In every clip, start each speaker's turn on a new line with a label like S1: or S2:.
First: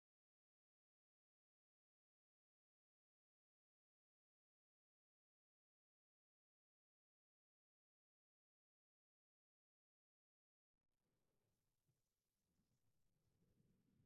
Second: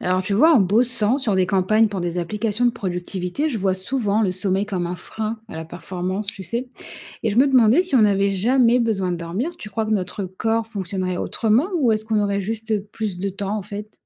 S1: Alors, tu vois, en bossant sur des campagnes pour des applications de productivité, je vois souvent le sommeil comme un frein à la performance, tu sais. Et je me demandais si on n'avait jamais besoin de dormir, tu crois que notre corps fonctionnerait autrement ou est-ce qu'on aurait juste plus de temps en fait?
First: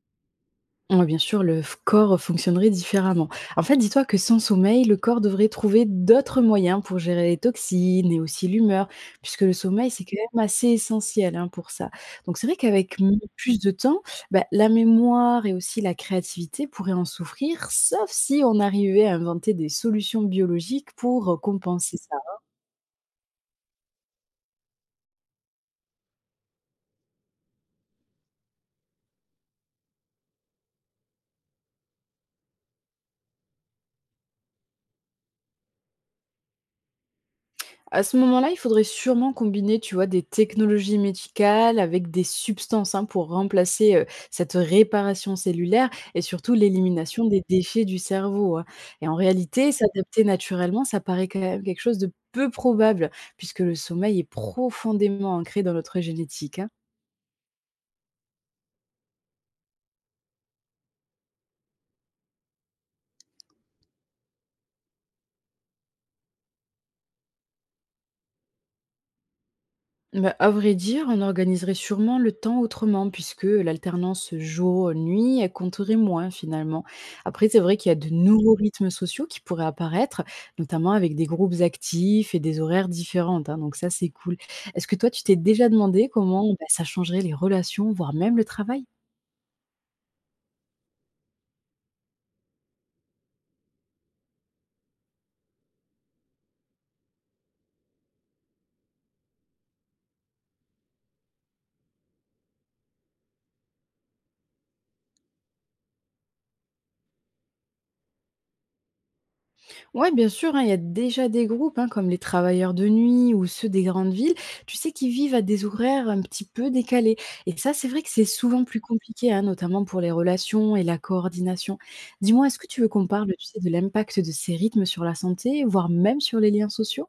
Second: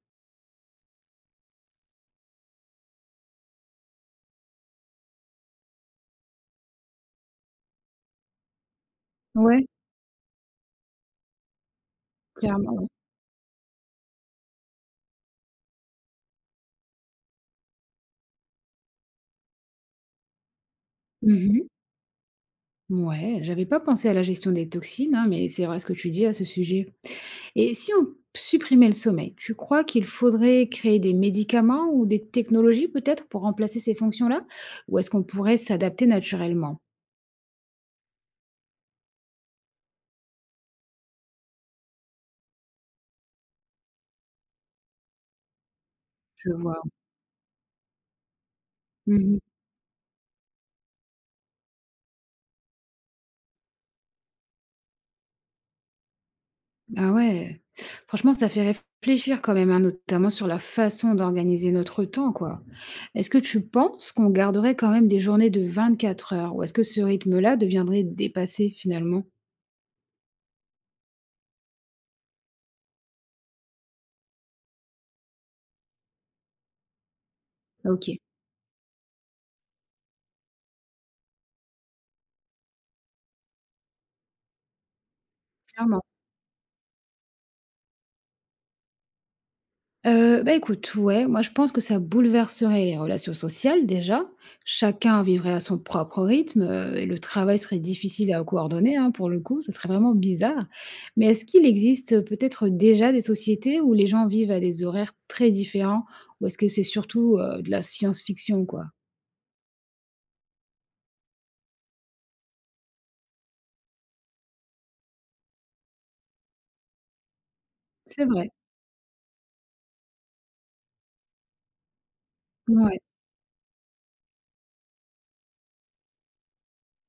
S2: Ouais, bien sûr, le f corps fonctionnerait différemment. En fait, dis-toi que sans sommeil, le corps devrait trouver d'autres moyens pour gérer les toxines et aussi l'humeur, puisque le
S1: Ouais,
S2: sommeil, c'est quand même assez essentiel hein, pour ça. Donc, c'est vrai
S1: clairement. Ouais.
S2: qu'avec plus de temps, bah, la mémoire et aussi la créativité pourraient en souffrir, sauf si on arrivait à inventer des solutions biologiques pour
S1: Mhm.
S2: compenser ça.
S1: Ouais, j'avais pas pensé à la gestion des toxines, hein, mais c'est vrai ce que tu dis à ce sujet. Et si on supprimait le sommeil, tu crois qu'il faudrait créer des médicaments ou des technologies peut-être pour remplacer ces fonctions-là? Ou est-ce qu'on pourrait s'adapter naturellement?
S2: À ce moment-là, il faudrait sûrement combiner, tu vois, des technologies médicales avec des substances hein, pour remplacer cette réparation cellulaire et
S1: Je
S2: surtout
S1: vois.
S2: l'élimination des déchets du cerveau, hein. Et en
S1: Mmh.
S2: réalité, s'adapter naturellement, ça paraît quand même quelque chose de peu probable, puisque le sommeil est profondément ancré dans notre génétique, hein.
S1: Ah ouais! Franchement, ça fait réfléchir quand même, hein, notamment sur la façon d'organiser notre temps, quoi. Est-ce que tu penses qu'on garderait quand même des journées de 24 heures? Ou est-ce que ce rythme-là deviendrait dépassé finalement?
S2: Bah, à vrai dire, on organiserait sûrement le temps autrement, puisque l'alternance jour-nuit, elle compterait moins finalement. Après, c'est vrai qu'il
S1: Ah,
S2: y a de
S1: OK,
S2: nouveaux rythmes sociaux qui pourraient apparaître, notamment avec des groupes actifs et des horaires différentes, hein, donc ça, c'est cool. Est-ce que toi, tu t'es déjà
S1: clairement.
S2: demandé comment bah, ça changerait les relations, voire même le travail?
S1: Bah, écoute, ouais, moi, je pense que ça bouleverserait les relations sociales, déjà. Chacun vivrait à son propre rythme, et le travail serait difficile à coordonner, hein, pour le coup, ça serait vraiment bizarre. Mais est-ce qu'il existe, peut-être déjà des sociétés où les gens vivent à des horaires très différents? Ou est-ce que c'est surtout, de la science-fiction, quoi?
S2: Ouais, bien sûr, hein, il y a déjà des groupes hein, comme les travailleurs de nuit ou ceux des grandes villes, tu sais, qui vivent à des horaires un petit peu décalés. Et ça, c'est vrai que
S1: C'est
S2: c'est
S1: vrai,
S2: souvent plus compliqué, hein, notamment pour les relations et la coordination. Dis-moi, est-ce que tu veux
S1: mouais.
S2: qu'on parle, tu sais, de l'impact de ces rythmes sur la santé, voire même sur les liens sociaux?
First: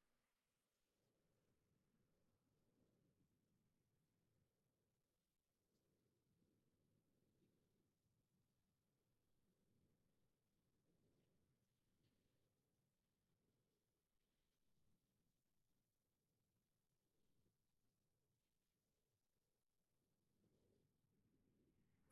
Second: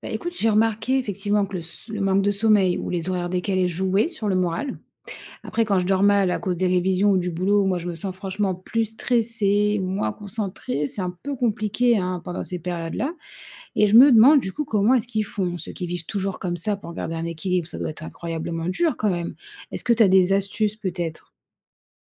S1: Bah, écoute, j'ai remarqué effectivement que le manque de sommeil ou les horaires décalés jouaient sur le moral. Après, quand je dors mal à cause des révisions ou du boulot, moi, je me sens franchement plus stressée, moins concentrée. C'est un peu compliqué hein, pendant ces périodes-là. Et je me demande, du coup, comment est-ce qu'ils font, ceux qui vivent toujours comme ça pour garder un équilibre. Ça doit être incroyablement dur quand même. Est-ce que tu as des astuces peut-être?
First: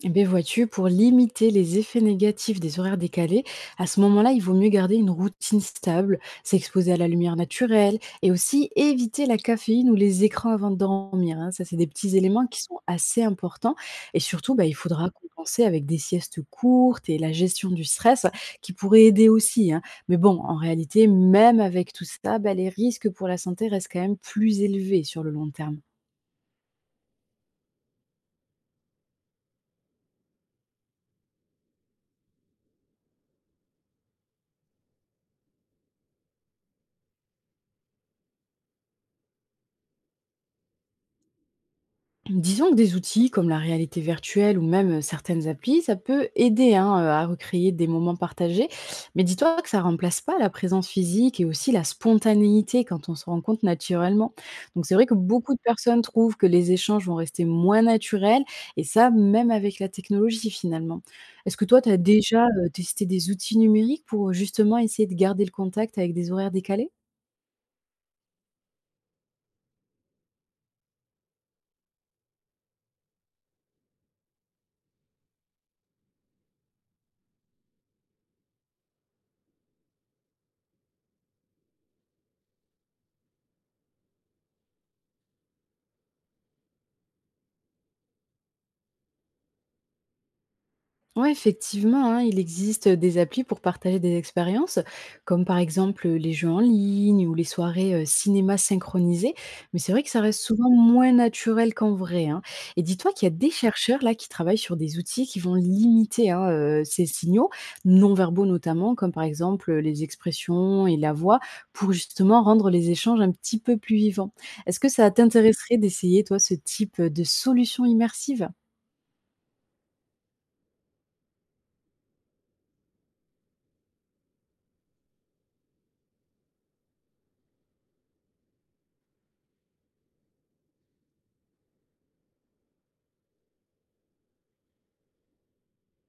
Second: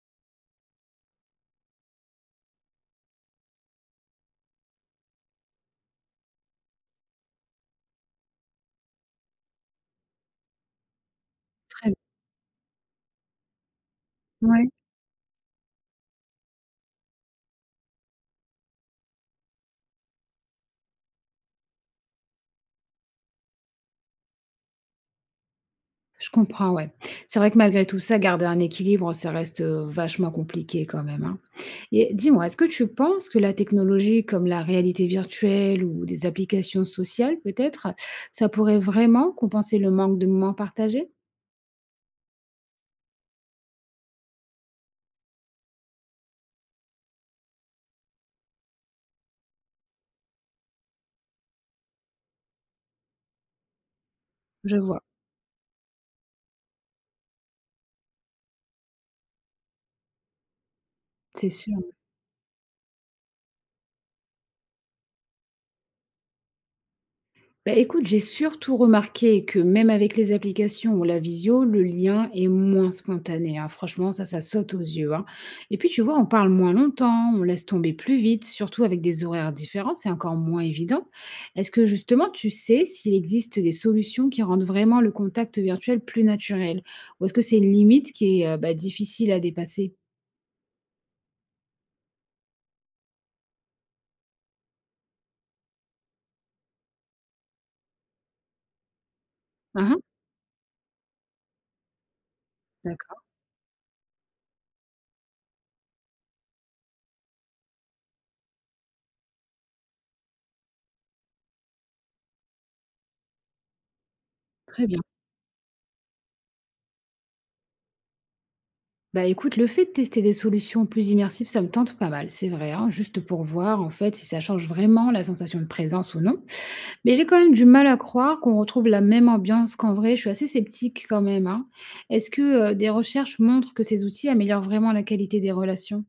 S2: Eh bien, vois-tu, pour limiter les effets négatifs des horaires décalés, à ce moment-là, il vaut mieux garder une routine stable, s'exposer à la lumière naturelle et aussi éviter la caféine ou les écrans avant de dormir, hein. Ça, c'est des
S1: Très bien.
S2: petits éléments qui sont assez importants. Et surtout, bah,
S1: Ouais.
S2: il faudra compenser avec des siestes courtes et la gestion du stress qui pourrait aider aussi, hein. Mais bon, en réalité, même avec tout ça, bah, les risques pour la santé restent quand même plus élevés sur le long terme.
S1: Je comprends, ouais. C'est vrai que malgré tout ça, garder un équilibre, ça reste vachement compliqué quand même, hein. Et dis-moi, est-ce que tu penses que la technologie comme la réalité virtuelle ou des applications sociales peut-être, ça pourrait vraiment compenser le manque de moments partagés?
S2: Disons que des outils comme la réalité virtuelle ou même certaines applis, ça peut aider hein, à recréer des moments partagés. Mais dis-toi que ça remplace pas la présence physique et aussi la spontanéité quand on se rencontre naturellement.
S1: Je
S2: Donc c'est
S1: vois,
S2: vrai que beaucoup de personnes trouvent que les échanges vont rester moins naturels et ça même avec la technologie finalement.
S1: c'est
S2: Est-ce que
S1: sûr.
S2: toi, tu as déjà testé des outils numériques pour justement essayer de garder le contact avec des horaires décalés?
S1: Bah, écoute, j'ai surtout remarqué que même avec les applications ou la visio, le lien est moins spontané, hein. Franchement, ça saute aux yeux, hein. Et puis, tu vois, on parle moins longtemps, on laisse tomber plus vite, surtout avec des horaires différents, c'est encore moins évident. Est-ce que justement, tu sais s'il existe des solutions qui rendent vraiment le contact virtuel plus naturel? Ou est-ce que c'est une limite qui est bah, difficile à dépasser?
S2: Ouais, effectivement, hein, il existe des applis pour partager des expériences, comme par exemple les jeux en ligne ou les soirées cinéma synchronisées. Mais c'est
S1: Uhum,
S2: vrai que ça reste souvent moins naturel qu'en vrai, hein. Et dis-toi
S1: d'accord,
S2: qu'il y a des chercheurs là qui travaillent sur des outils qui vont limiter hein, ces signaux non-verbaux notamment, comme par exemple les expressions et la voix, pour justement rendre les échanges un petit peu plus vivants. Est-ce
S1: très
S2: que
S1: bien.
S2: ça t'intéresserait d'essayer toi ce type de solution immersive?
S1: Bah écoute, le fait de tester des solutions plus immersives, ça me tente pas mal, c'est vrai, hein, juste pour voir en fait si ça change vraiment la sensation de présence ou non. Mais j'ai quand même du mal à croire qu'on retrouve la même ambiance qu'en vrai, je suis assez sceptique quand même, hein. Est-ce que des recherches montrent que ces outils améliorent vraiment la qualité des relations?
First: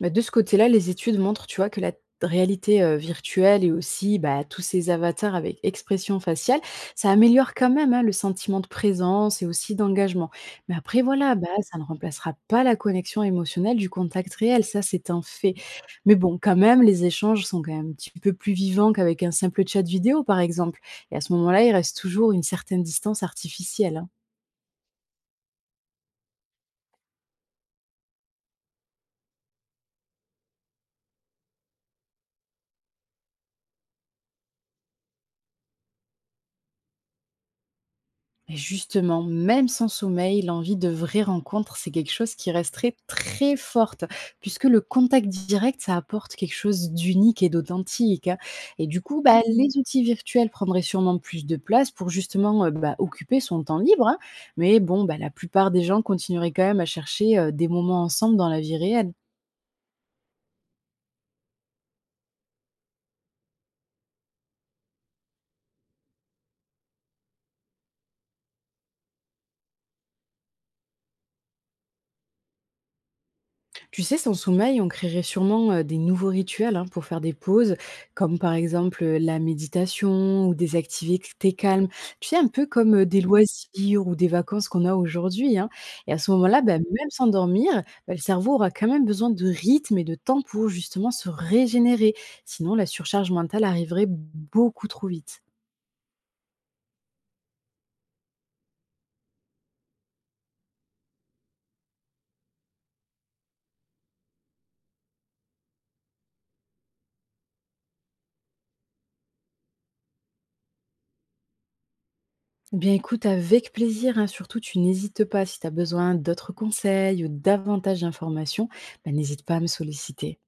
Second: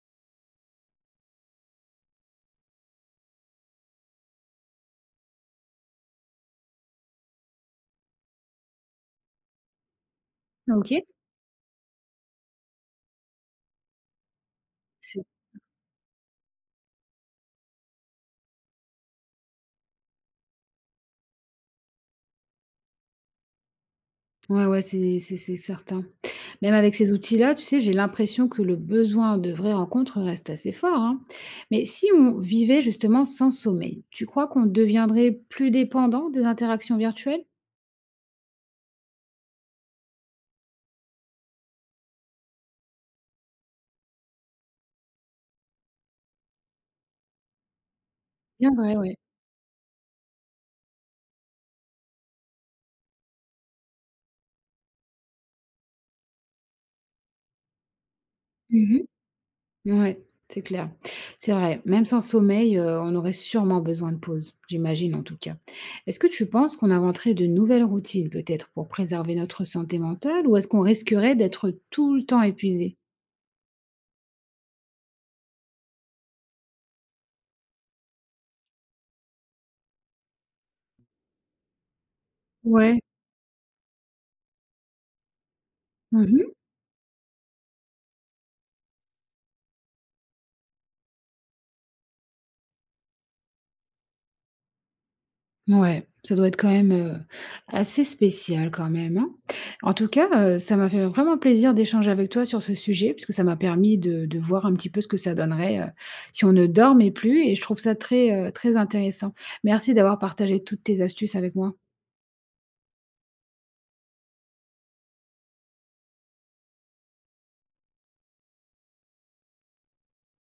S2: Bah, de ce côté-là, les études montrent, tu vois, que la réalité virtuelle et aussi bah, tous ces avatars avec expression faciale, ça améliore quand même hein, le sentiment de présence et aussi d'engagement. Mais
S1: Ok.
S2: après, voilà, bah, ça ne remplacera pas la connexion émotionnelle du contact réel, ça c'est un
S1: C'est-
S2: fait. Mais bon, quand même, les échanges sont quand même un petit peu plus vivants qu'avec un simple chat vidéo, par exemple. Et à ce moment-là, il reste toujours une certaine distance artificielle, hein.
S1: Ouais, ouais, c'est certain. Même avec ces outils-là, tu sais, j'ai l'impression que le besoin de vraies rencontres reste assez fort, hein. Mais si on vivait justement sans sommeil, tu crois qu'on deviendrait plus dépendant des interactions virtuelles?
S2: Et justement, même sans sommeil, l'envie de vraies rencontres, c'est quelque chose qui resterait très forte, puisque le contact direct, ça apporte quelque chose d'unique et d'authentique, hein.
S1: Bien
S2: Et
S1: vrai,
S2: du
S1: ouais.
S2: coup, bah, Mhm. Les outils virtuels prendraient sûrement plus de place pour justement bah, occuper son temps libre, hein. Mais bon, bah, la plupart des gens continueraient quand même à chercher des moments ensemble dans la vie
S1: Mhm.
S2: réelle.
S1: Ouais, c'est clair. C'est vrai. Même sans sommeil, on aurait sûrement besoin de pause, j'imagine en tout cas. Est-ce que tu penses qu'on inventerait de nouvelles routines peut-être pour préserver notre santé mentale ou est-ce qu'on risquerait d'être tout le temps épuisé?
S2: Tu sais, sans sommeil, on créerait sûrement des nouveaux rituels hein, pour faire des pauses, comme par exemple la méditation ou des activités calmes. Tu sais, un peu comme
S1: Ouais.
S2: des loisirs ou des vacances qu'on a aujourd'hui, hein. Et à ce moment-là, bah, même sans dormir, bah, le cerveau aura quand même besoin de rythme et de temps pour justement se régénérer. Sinon, la surcharge mentale arriverait beaucoup trop vite.
S1: Ouais, ça doit être quand même, assez spécial quand même, hein? En tout cas, ça m'a fait vraiment plaisir d'échanger avec toi sur ce sujet, puisque ça m'a permis de voir un petit peu ce que ça donnerait, si on ne dormait plus et je trouve ça très, très intéressant. Merci d'avoir partagé toutes tes astuces avec moi.
S2: Eh bien écoute, avec plaisir, hein. Surtout tu n'hésites pas si tu as besoin d'autres conseils ou davantage d'informations, bah, n'hésite pas à me solliciter.